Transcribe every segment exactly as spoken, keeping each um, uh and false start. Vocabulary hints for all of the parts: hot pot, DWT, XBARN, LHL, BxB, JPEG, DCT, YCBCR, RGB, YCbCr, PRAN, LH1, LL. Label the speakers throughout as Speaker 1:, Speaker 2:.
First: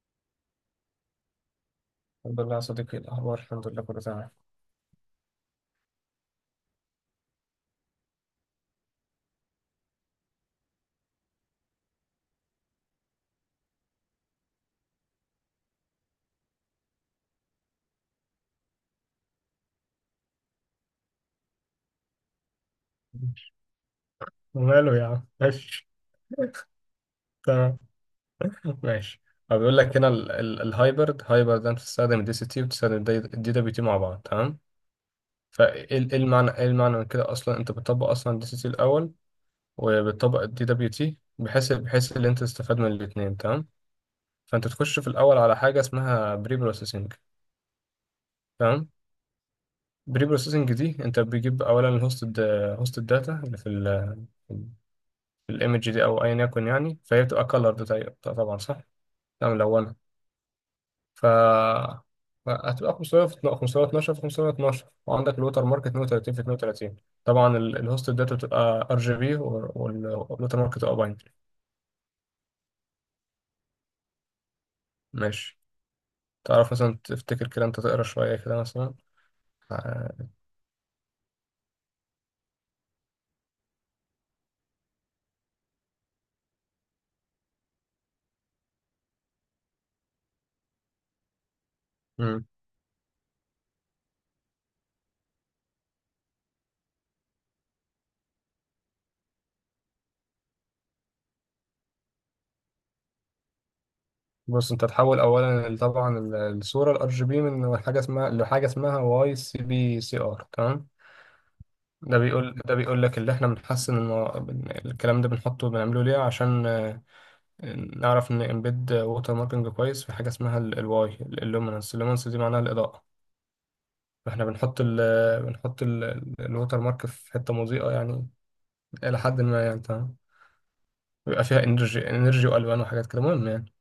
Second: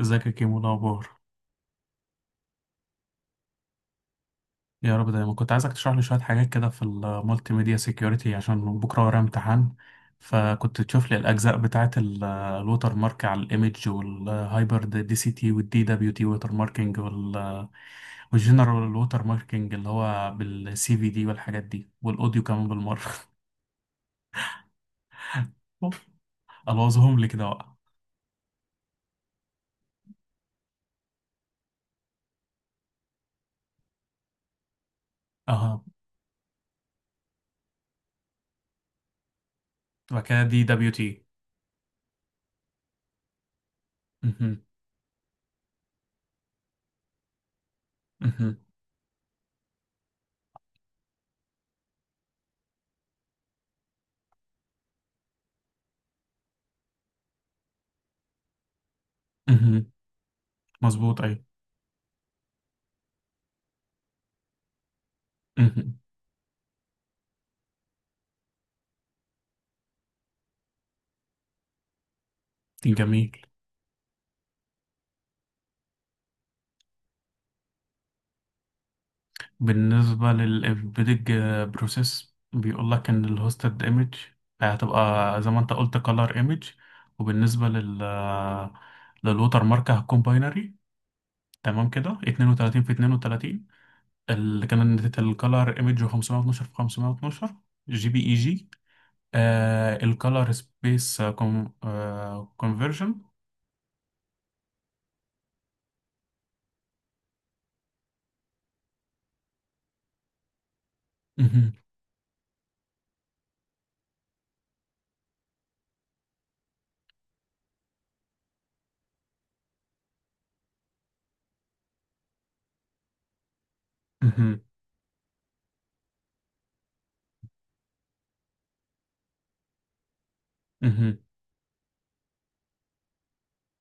Speaker 1: ازيك يا كيمو؟ إيه الاخبار؟
Speaker 2: الحمد لله يا صديقي، إيه الأخبار؟ الحمد لله، كله تمام.
Speaker 1: يا رب دايما. كنت عايزك تشرح لي شويه حاجات كده في المالتي ميديا سيكيورتي عشان بكره ورايا امتحان. فكنت تشوف لي الاجزاء بتاعه ال- الوتر مارك على الايمج والهايبر دي سي تي والدي دبليو تي ووتر ماركينج وال- والجنرال ووتر ماركينج اللي هو بالسي في دي والحاجات دي والاوديو كمان بالمره.
Speaker 2: وماله يا عم؟ ماشي.
Speaker 1: الوظهم لي كده بقى.
Speaker 2: تمام، ماشي. هو بيقول لك هنا ال- ال- الهايبرد هايبرد ده بتستخدم الدي سي تي، وبتستخدم الدي دبليو تي مع بعض. تمام.
Speaker 1: اها،
Speaker 2: فايه ال- إيه المعنى، ايه المعنى من كده اصلا؟ انت بتطبق اصلا الدي سي تي الاول،
Speaker 1: وبعد
Speaker 2: وبالطبق
Speaker 1: كده دي
Speaker 2: الدي دبليو
Speaker 1: دبليو
Speaker 2: تي،
Speaker 1: تي.
Speaker 2: بحيث بحيث ان انت تستفاد من الاثنين. تمام.
Speaker 1: مهم.
Speaker 2: فانت تخش في الاول على حاجه اسمها بري بروسيسنج.
Speaker 1: مهم.
Speaker 2: تمام. بري بروسيسنج دي، انت بتجيب اولا الهوست، هوست الداتا اللي في ال في الايمج دي، او ايا يكن يعني. فهي بتبقى كلر. طبعا، صح. تمام،
Speaker 1: مهم.
Speaker 2: ملونه.
Speaker 1: مظبوط،
Speaker 2: ف،
Speaker 1: ايوه.
Speaker 2: هتبقى خمسمية في خمسمية واتناشر في خمسمية واتناشر، وعندك الوتر مارك
Speaker 1: مهم.
Speaker 2: اتنين وتلاتين في اتنين وتلاتين. طبعا، ال- الهوست الداتا بتبقى ار جي بي، والوتر مارك بتبقى باينري.
Speaker 1: جميل.
Speaker 2: ماشي. تعرف مثلا تفتكر كده؟ انت تقرا شويه كده مثلا. آه.
Speaker 1: بالنسبة للإمبيدج بروسيس، بيقول لك إن الهوستد إيمج هتبقى زي ما أنت قلت كلر إيمج، وبالنسبة لل للوتر مارك هتكون باينري. تمام كده
Speaker 2: مم.
Speaker 1: اتنين وتلاتين في اثنان وثلاثون، اللي كانت الكلر إيمج خمسمية واتناشر في خمسمية واتناشر جي بي إي جي. الكلر سبيس كونفرجن.
Speaker 2: بص، انت تحول اولا ال- طبعا ال- الصوره الار جي بي من حاجه اسمها لحاجه اسمها واي سي بي سي ار. تمام. ده بيقول ده بيقول لك اللي احنا بنحسن المو... بن- الكلام ده بنحطه، بنعمله ليه؟ عشان آه، نعرف ان امبيد ووتر ماركينج كويس في حاجه اسمها الواي اللومينس. اللومينس دي معناها الاضاءه. فاحنا بنحط ال بنحط الووتر مارك في حته مضيئه، يعني الى حد ما. يعني تمام. بيبقى فيها انرجي، انرجي والوان وحاجات كده. المهم يعني.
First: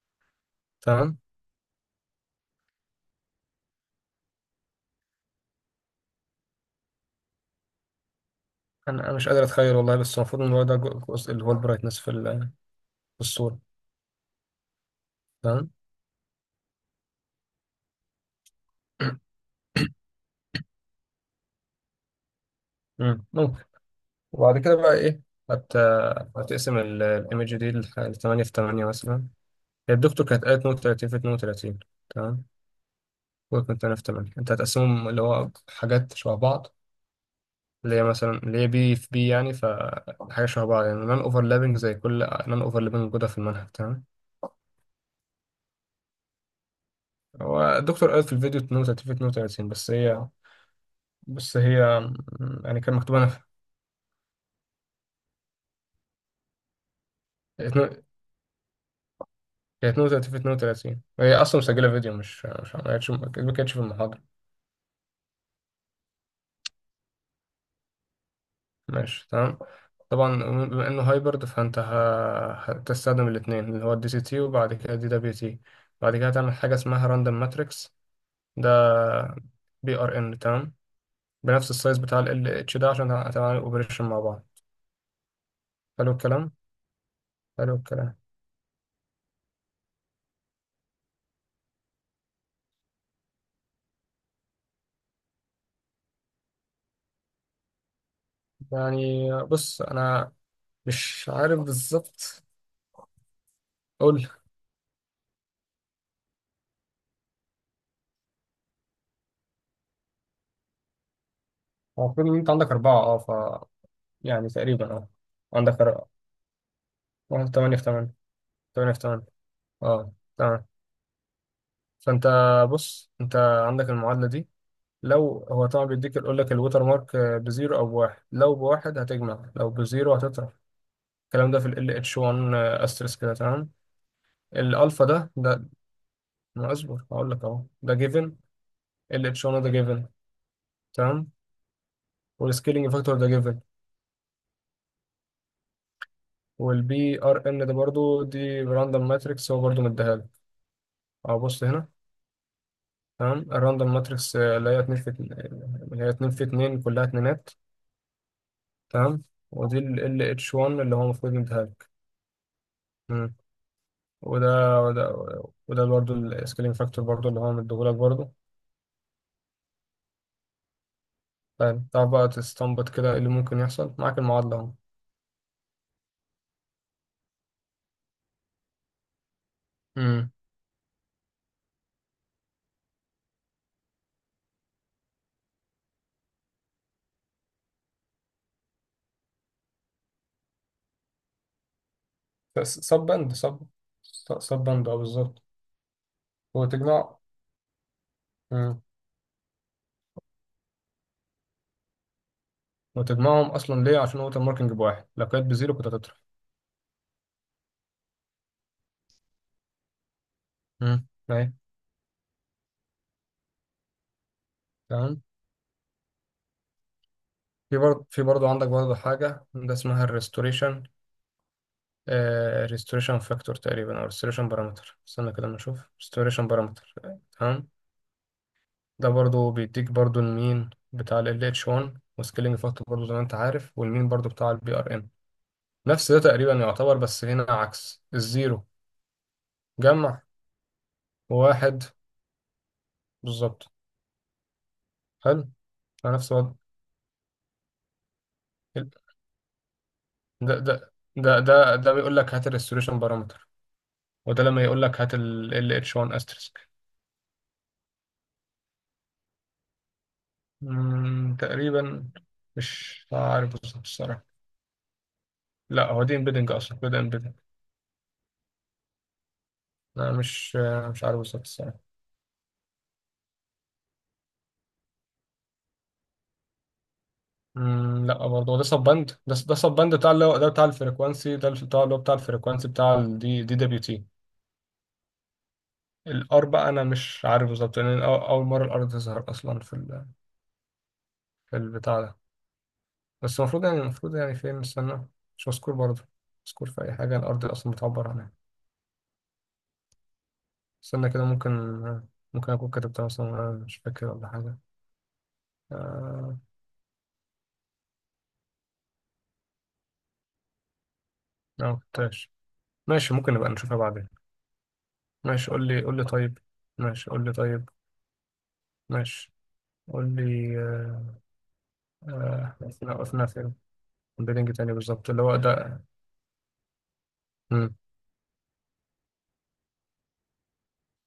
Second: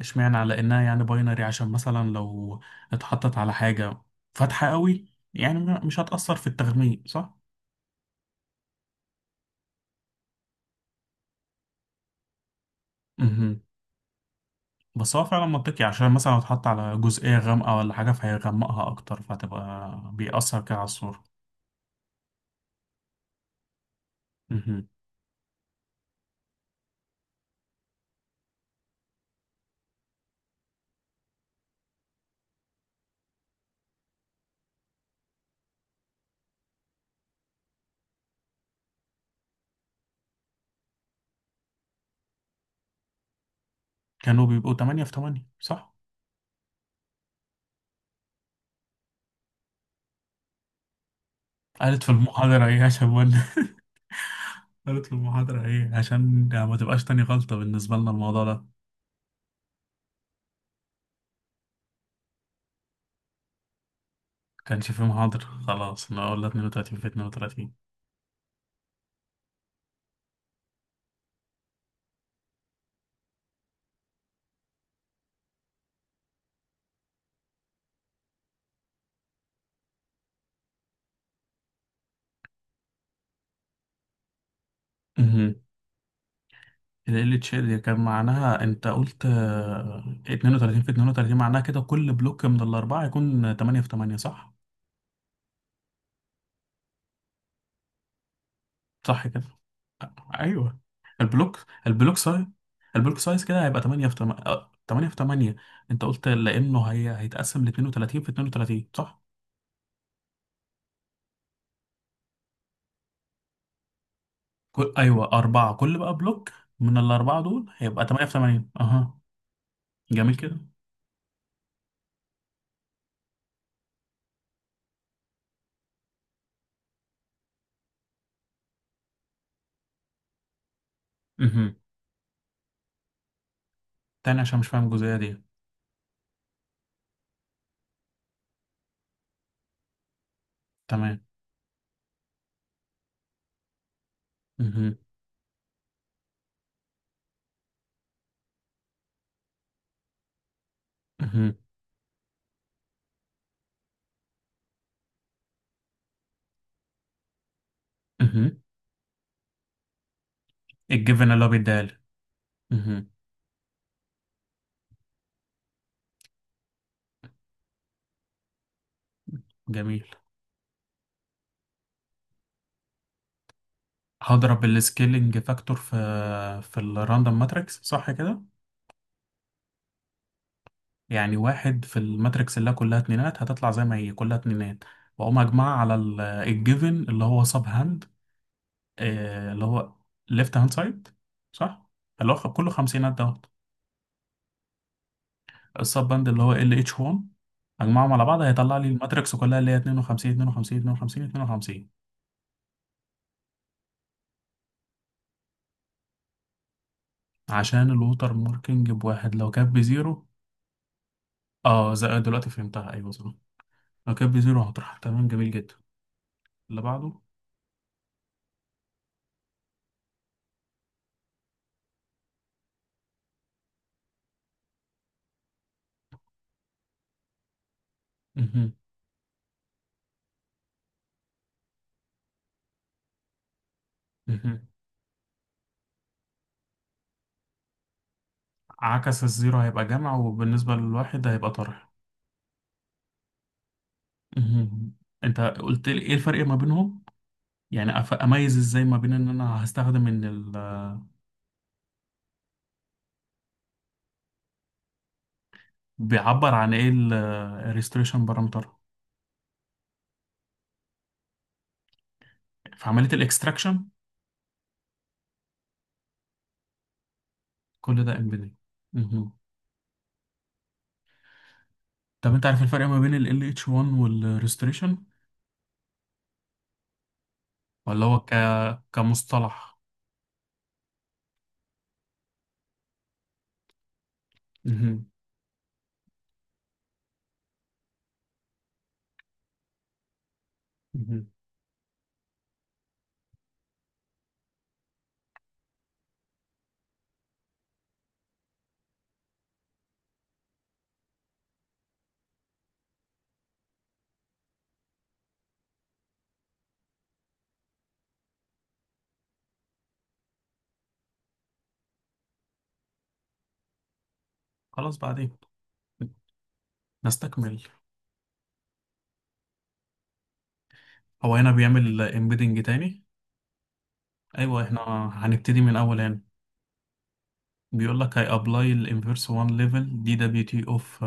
Speaker 1: اشمعنى، على انها يعني
Speaker 2: تمام.
Speaker 1: باينري عشان مثلا لو اتحطت على حاجة فاتحة قوي، يعني م- مش هتأثر في التغميق صح؟
Speaker 2: انا أنا مش قادر اتخيل والله، بس المفروض ان هو ده جزء اللي هو البرايتنس في ال- في الصوره.
Speaker 1: امم. بس هو فعلا
Speaker 2: تمام.
Speaker 1: منطقي، عشان مثلا لو اتحط على جزئية غامقة ولا حاجة فهيغمقها أكتر، فهتبقى بيأثر كده على الصورة.
Speaker 2: مم، ممكن. وبعد كده
Speaker 1: امم.
Speaker 2: بقى ايه؟ هت... هتقسم الايمج دي ل ثمانية في ثمانية مثلا. هي الدكتور كانت قالت اتنين وتلاتين في اتنين وتلاتين. تمام. وكنت تمانية في ثمانية، انت هتقسمهم، اللي هو حاجات شبه بعض، اللي هي مثلا اللي هي بي في بي يعني، فحاجه شبه بعض يعني. نون اوفرلابنج. زي كل، نون اوفرلابنج موجوده في المنهج. تمام.
Speaker 1: كانوا بيبقوا تمانية في تمانية صح؟
Speaker 2: هو الدكتور قالت في الفيديو اتنين وتلاتين في اتنين وتلاتين. بس هي بس
Speaker 1: قالت
Speaker 2: هي
Speaker 1: في المحاضرة
Speaker 2: يعني
Speaker 1: ايه
Speaker 2: كان
Speaker 1: عشان
Speaker 2: مكتوب
Speaker 1: ولا قالت في المحاضرة ايه، عشان ما تبقاش تاني غلطة بالنسبة
Speaker 2: اتنين-
Speaker 1: لنا الموضوع ده.
Speaker 2: كانت اتنين وتلاتين في اتنين وتلاتين. هي اصلا مسجله فيديو، مش مش ما كانتش ما كانتش في المحاضره.
Speaker 1: كانش في محاضرة، خلاص انا قلنا اتنين وتلاتين في اتنين وتلاتين.
Speaker 2: ماشي، تمام، طبعا. بما انه هايبرد، فانت ه- هتستخدم الاثنين، اللي هو الدي سي تي، وبعد كده دي دبليو تي. بعد كده تعمل حاجه اسمها راندوم ماتريكس. ده بي ار ان. تمام. بنفس السايز بتاع ال اتش ده، عشان هتعمل اوبريشن مع بعض. حلو الكلام.
Speaker 1: ال إل إتش إل
Speaker 2: حلو
Speaker 1: هي كان
Speaker 2: الكلام.
Speaker 1: معناها انت قلت آه، اتنين وتلاتين في اتنين وتلاتين، معناها كده كل بلوك من الاربعه يكون تمانية في تمانية صح؟ صح
Speaker 2: يعني
Speaker 1: كده؟
Speaker 2: بص، انا
Speaker 1: ايوه،
Speaker 2: مش عارف
Speaker 1: البلوك البلوك
Speaker 2: بالظبط.
Speaker 1: سايز. البلوك سايز كده هيبقى تمانية في
Speaker 2: قول.
Speaker 1: تمانية. تمانية في تمانية. انت قلت لانه هي هيتقسم ل اتنين وتلاتين في اتنين وتلاتين صح؟
Speaker 2: هو المفروض ان انت عندك اربعه، اه، ف، يعني تقريبا
Speaker 1: كل...
Speaker 2: اه،
Speaker 1: ايوه
Speaker 2: عندك
Speaker 1: اربعه. كل بقى بلوك من الاربعه
Speaker 2: اه
Speaker 1: دول
Speaker 2: تمانية في
Speaker 1: هيبقى
Speaker 2: تمانية
Speaker 1: تمانية في تمانية.
Speaker 2: تمانية في
Speaker 1: اها.
Speaker 2: تمانية، اه،
Speaker 1: جميل كده؟
Speaker 2: تمام. فانت بص، انت عندك المعادله دي. لو هو طبعا بيديك، يقول لك الوتر مارك آه، بزيرو او بواحد. لو بواحد هتجمع، لو بزيرو هتطرح. الكلام ده في
Speaker 1: اها.
Speaker 2: ال LH1 آه، asterisk كده. تمام.
Speaker 1: تاني عشان مش فاهم
Speaker 2: الالفا
Speaker 1: الجزئيه
Speaker 2: ده
Speaker 1: دي.
Speaker 2: ده ما اصبر، هقول لك اهو. ده جيفن. ال LH1 ده جيفن.
Speaker 1: تمام.
Speaker 2: تمام. والسكيلينج فاكتور ده جيفن.
Speaker 1: اها.
Speaker 2: والبي ار ان ده برضو، دي راندوم ماتريكس، هو برضو مديها لك. اهو
Speaker 1: اها.
Speaker 2: بص هنا. تمام. الراندوم ماتريكس اللي هي اتنين في اتنين- اللي هي اتنين في اتنين، كلها اتنينات.
Speaker 1: اها.
Speaker 2: تمام. ودي ال LH1 اللي هو
Speaker 1: الجيفن
Speaker 2: المفروض
Speaker 1: اللي هو
Speaker 2: يديها
Speaker 1: بيديها
Speaker 2: لك.
Speaker 1: لي. اها.
Speaker 2: مم. وده وده وده برضه السكيلينج فاكتور برضه، اللي هو مديهولك برضه.
Speaker 1: جميل.
Speaker 2: فاهم؟ تعرف بقى تستنبط كده ايه اللي ممكن يحصل معاك؟ المعادلة
Speaker 1: هضرب
Speaker 2: اهو.
Speaker 1: السكيلنج فاكتور في في الراندوم ماتريكس صح كده؟
Speaker 2: مم.
Speaker 1: يعني واحد في الماتريكس اللي كلها اتنينات هتطلع زي ما هي كلها اتنينات، واقوم اجمعها على الجيفن اللي هو سب هاند، اللي هو ليفت هاند سايد صح، اللي هو خ- كله
Speaker 2: بس سب
Speaker 1: خمسينات
Speaker 2: بند،
Speaker 1: دوت.
Speaker 2: سب سب بند، اه، بالظبط.
Speaker 1: السب هاند اللي هو ال اتش
Speaker 2: وتجمع.
Speaker 1: واحد. اجمعهم على بعض هيطلع
Speaker 2: مم.
Speaker 1: لي الماتريكس كلها اللي هي اتنين وخمسين اتنين وخمسين اتنين وخمسين اتنين وخمسين.
Speaker 2: وتجمعهم اصلا ليه؟ عشان هو الماركينج بواحد، لو كانت بزيرو كنت هتطرح.
Speaker 1: عشان الوتر ماركنج بواحد لو كانت بزيرو.
Speaker 2: مم، اهي،
Speaker 1: اه زي دلوقتي فهمتها، ايوه صح. لو كانت بزيرو هتروح.
Speaker 2: تمام.
Speaker 1: تمام جميل جدا. اللي بعده.
Speaker 2: في برضه في برضه عندك برضه حاجة، ده اسمها الريستوريشن. ريستوريشن فاكتور تقريبا، او ريستوريشن بارامتر. استنى كده ما نشوف. ريستوريشن بارامتر. تمام.
Speaker 1: مهم.
Speaker 2: ده برضو بيديك برضو المين بتاع ال LH1، وسكيلينج فاكتور برضو زي ما انت عارف، والمين برضو بتاع
Speaker 1: مهم.
Speaker 2: البي ار ام. نفس ده تقريبا يعتبر، بس هنا عكس الزيرو.
Speaker 1: عكس الزيرو هيبقى جمع،
Speaker 2: جمع،
Speaker 1: وبالنسبة للواحد هيبقى
Speaker 2: وواحد.
Speaker 1: طرح.
Speaker 2: بالظبط.
Speaker 1: مهم. انت
Speaker 2: حلو.
Speaker 1: قلت لي ايه
Speaker 2: على نفس
Speaker 1: الفرق
Speaker 2: الوضع.
Speaker 1: ما بينهم؟ يعني أف- اميز ازاي
Speaker 2: ال-
Speaker 1: ما بين ان انا هستخدم ان ال.
Speaker 2: ده ده ده ده ده بيقول لك هات الريستوريشن بارامتر. وده لما يقول لك هات ال LH1
Speaker 1: بيعبر
Speaker 2: استرسك.
Speaker 1: عن ايه الريستريشن بارامتر
Speaker 2: مم، تقريبا.
Speaker 1: في
Speaker 2: مش
Speaker 1: عملية
Speaker 2: عارف
Speaker 1: الاكستراكشن؟
Speaker 2: بالظبط. لا، هو دي امبيدنج اصلا كده، امبيدنج.
Speaker 1: كل ده امبيدنج. مهم.
Speaker 2: انا مش مش عارف بالظبط الصراحه.
Speaker 1: طب انت عارف الفرق ما بين ال إل إتش ون والريستريشن، ولا
Speaker 2: أمم،
Speaker 1: هو
Speaker 2: لا
Speaker 1: ك...
Speaker 2: برضه هو ده سب باند. ده ده سب
Speaker 1: كمصطلح؟
Speaker 2: باند بتاع اللي هو ده بتاع الفريكوانسي، ده بتاع اللي هو بتاع الفريكوانسي بتاع الدي دي دبليو تي.
Speaker 1: مهم.
Speaker 2: الار بقى انا مش عارف بالظبط، لان أنا أو- اول مره الار تظهر اصلا في ال...
Speaker 1: مهم.
Speaker 2: في البتاع ده. بس المفروض يعني، المفروض يعني فين؟ استنى. مش مذكور برضه. مذكور في اي حاجه الار دي اصلا بتعبر عنها؟ استنى كده. ممكن ممكن اكون كتبتها مثلا وأنا مش فاكر ولا حاجه. آه... لا، ما كتبتهاش. ماشي، ممكن نبقى نشوفها بعدين.
Speaker 1: خلاص بعدين.
Speaker 2: ماشي، قول لي قول لي طيب. ماشي، قول لي
Speaker 1: نستكمل.
Speaker 2: طيب. ماشي، قول لي. آه،
Speaker 1: هو هنا بيعمل
Speaker 2: آه،
Speaker 1: امبيدنج
Speaker 2: وقفنا،
Speaker 1: تاني.
Speaker 2: وقفنا فين؟ بيلينج
Speaker 1: ايوه،
Speaker 2: تاني
Speaker 1: احنا
Speaker 2: بالظبط، اللي هو
Speaker 1: هنبتدي من
Speaker 2: ده.
Speaker 1: الاول هنا.
Speaker 2: مم.
Speaker 1: بيقول لك هي ابلاي الانفيرس واحد ليفل دي دبليو تي اوف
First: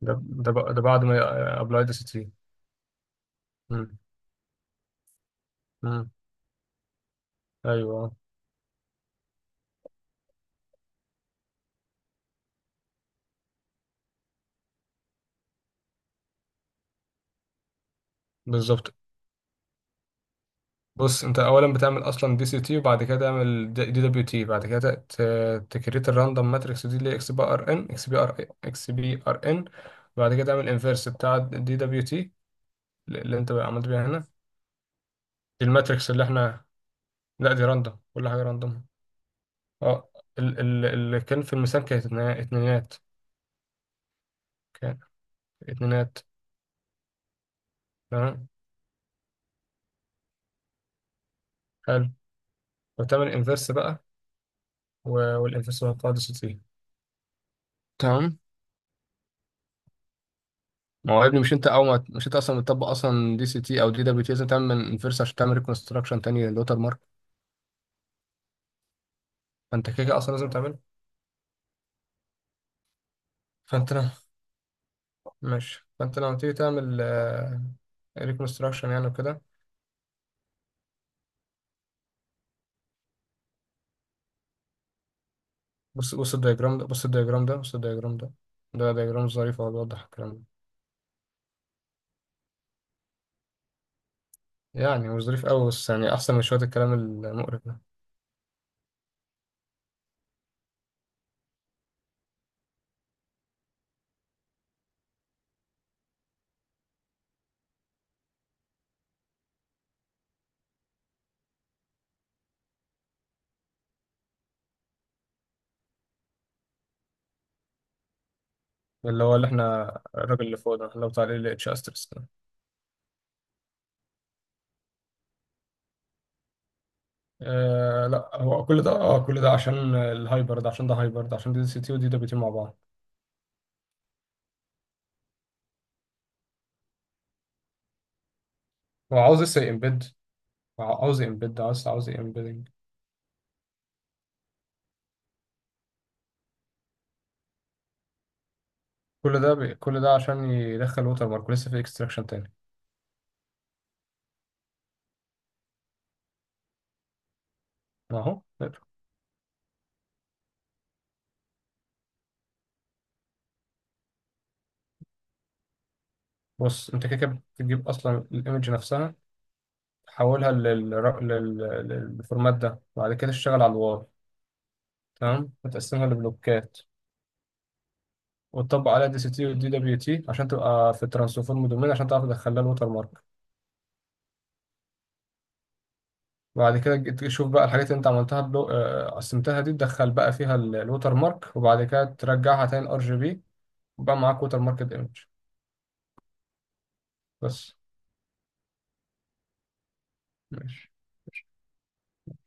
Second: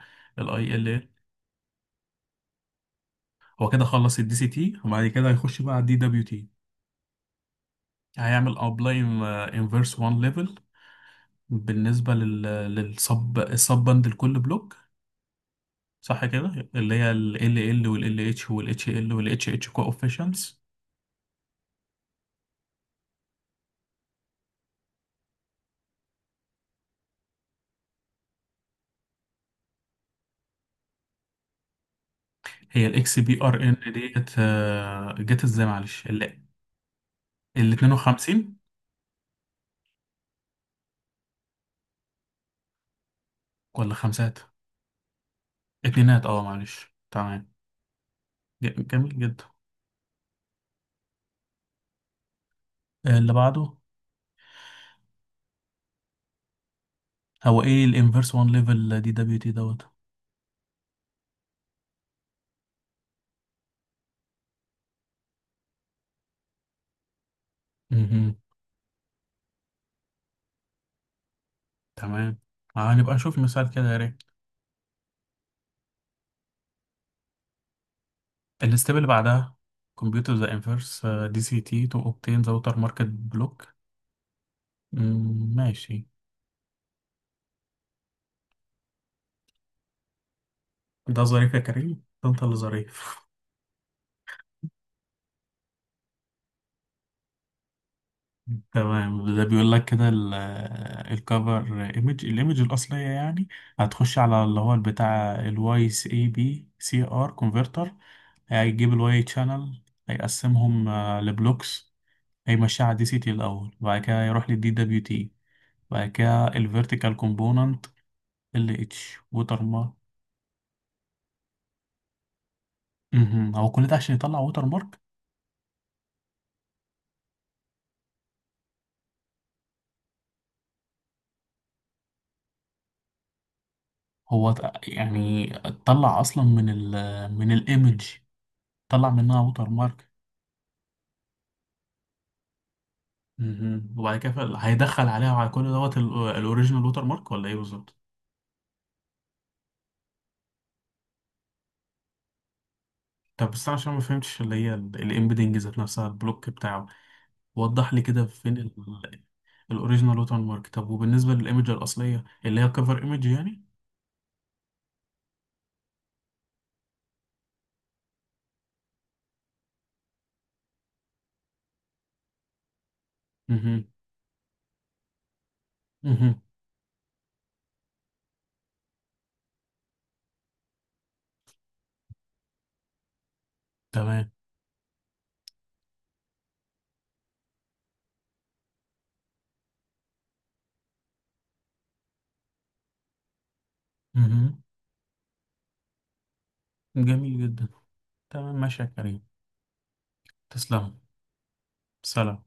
Speaker 2: ده ده بق-
Speaker 1: الاي
Speaker 2: ده
Speaker 1: ال
Speaker 2: بعد
Speaker 1: ال.
Speaker 2: ما ابلاي دي سي تي.
Speaker 1: هو كده
Speaker 2: مم.
Speaker 1: خلص الدي سي تي وبعد كده هيخش بقى على الدي
Speaker 2: مم.
Speaker 1: دبليو تي.
Speaker 2: ايوه، آه،
Speaker 1: هيعمل ابلاي انفيرس ون ليفل بالنسبه لل للسب السب باند لكل بلوك صح كده؟ اللي هي ال ال ال وال ال اتش وال اتش
Speaker 2: بالظبط.
Speaker 1: ال وال اتش اتش كوفيشنتس.
Speaker 2: بص، انت اولا بتعمل اصلا دي سي تي، وبعد كده تعمل دي دبليو تي. بعد كده ت- تكريت الراندوم ماتريكس دي، اللي هي اكس بي ار ان، اكس بي ار اكس بي ار ان. وبعد كده تعمل انفيرس بتاع دي دبليو تي،
Speaker 1: هي الاكس بي
Speaker 2: اللي انت
Speaker 1: ار
Speaker 2: بقى
Speaker 1: ان
Speaker 2: عملت بيها هنا.
Speaker 1: ديت آه، جت
Speaker 2: دي
Speaker 1: ازاي؟ معلش،
Speaker 2: الماتريكس اللي
Speaker 1: ال
Speaker 2: احنا، لا دي
Speaker 1: ال
Speaker 2: راندوم. كل حاجه
Speaker 1: اتنين وخمسين
Speaker 2: راندوم. اه، ال- ال- اللي كان في الميزان كانت اتنا- اتنينات.
Speaker 1: ولا خمسات؟
Speaker 2: كان اتنينات.
Speaker 1: اتنينات اه، معلش تمام.
Speaker 2: تمام.
Speaker 1: ج- جميل جدا.
Speaker 2: حلو.
Speaker 1: آه،
Speaker 2: وتعمل
Speaker 1: اللي
Speaker 2: انفرس
Speaker 1: بعده.
Speaker 2: بقى. و- والانفرس هو قاعدة سي تي.
Speaker 1: هو ايه الانفرس
Speaker 2: تمام.
Speaker 1: ون ليفل دي دبليو تي دوت؟
Speaker 2: ما هو يا ابني، مش انت او ما مش انت اصلا بتطبق اصلا دي سي تي او دي دبليو تي؟ لازم تعمل انفرس عشان تعمل ريكونستراكشن تاني للوتر مارك.
Speaker 1: مهم.
Speaker 2: فانت كده كده اصلا لازم تعمله.
Speaker 1: تمام. آه، هنبقى نشوف مثال كده
Speaker 2: فانت
Speaker 1: يا
Speaker 2: لو
Speaker 1: ريت.
Speaker 2: ماشي فانت لما تيجي تعمل ريكونستراكشن
Speaker 1: الستيب
Speaker 2: يعني،
Speaker 1: اللي
Speaker 2: وكده.
Speaker 1: بعدها. كمبيوتر ذا انفرس دي سي تي تو اوبتين ذا ووتر ماركت بلوك. ماشي.
Speaker 2: بص بص الدياجرام ده. بص الدياجرام ده. بص الدياجرام ده. ده دياجرام ظريف، هو بيوضح الكلام ده.
Speaker 1: ده ظريف يا كريم، ده انت اللي ظريف.
Speaker 2: يعني مش ظريف قوي، بس يعني احسن من شويه الكلام المقرف ده.
Speaker 1: تمام. ده بيقول لك كده ال- الكفر ايمج، الايمج الاصليه يعني، هتخش على اللي هو البتاع الواي اي بي سي ار كونفرتر. هيجيب الواي شانل، هيقسمهم آه، لبلوكس، هيمشيها على دي سي تي الاول وبعد كده يروح للدي دبليو تي، وبعد كده الفيرتيكال كومبوننت، ال اتش
Speaker 2: اللي هو اللي
Speaker 1: ووتر
Speaker 2: احنا،
Speaker 1: مارك.
Speaker 2: الراجل اللي فوق ده، احنا بتاع ال اتش استرس ده.
Speaker 1: مهم. هو كل ده عشان يطلع ووتر مارك؟
Speaker 2: آه لا، هو كل ده، اه كل ده عشان الهايبر ده، عشان ده هايبر، ده عشان دي سي تي ودي دبليو تي مع بعض.
Speaker 1: هو ت- يعني طلع اصلا من ال من الايمج، طلع
Speaker 2: هو
Speaker 1: منها
Speaker 2: عاوز لسه
Speaker 1: ووتر
Speaker 2: امبيد.
Speaker 1: مارك؟
Speaker 2: عاوز امبيد عاوز عاوز امبيدنج.
Speaker 1: مهم. وبعد كده فال- هيدخل عليها وعلى كل دوت الاوريجينال ووتر مارك، ولا ايه بالظبط؟
Speaker 2: كل ده بي... كل ده عشان يدخل ووتر مارك، لسه في اكستراكشن تاني.
Speaker 1: طب بس انا عشان ما فهمتش اللي هي الامبيدنج ذات نفسها، البلوك بتاعه وضح لي كده
Speaker 2: اهو
Speaker 1: فين الاوريجينال ووتر مارك. طب وبالنسبه للايمج الاصليه اللي هي كفر ايمج يعني.
Speaker 2: بص. انت كده كده بتجيب اصلا الايمج نفسها، تحولها لل... لل... للفورمات ده، وبعد كده تشتغل على
Speaker 1: مهم.
Speaker 2: الواي. تمام. وتقسمها
Speaker 1: مهم.
Speaker 2: لبلوكات، وتطبق عليها دي سي تي والدي دبليو تي، عشان تبقى في الترانسفورم دومين، عشان تعرف تدخلها الوتر مارك.
Speaker 1: تمام.
Speaker 2: بعد كده جيت تشوف بقى الحاجات اللي انت عملتها بلو... آه، قسمتها دي، تدخل بقى فيها ال- الوتر مارك، وبعد كده ترجعها تاني الار جي بي. وبقى معاك ووتر
Speaker 1: مهم.
Speaker 2: ماركت ايمج.
Speaker 1: جميل جدا.
Speaker 2: بس.
Speaker 1: تمام ماشي يا كريم.
Speaker 2: ماشي.
Speaker 1: تسلم. سلام.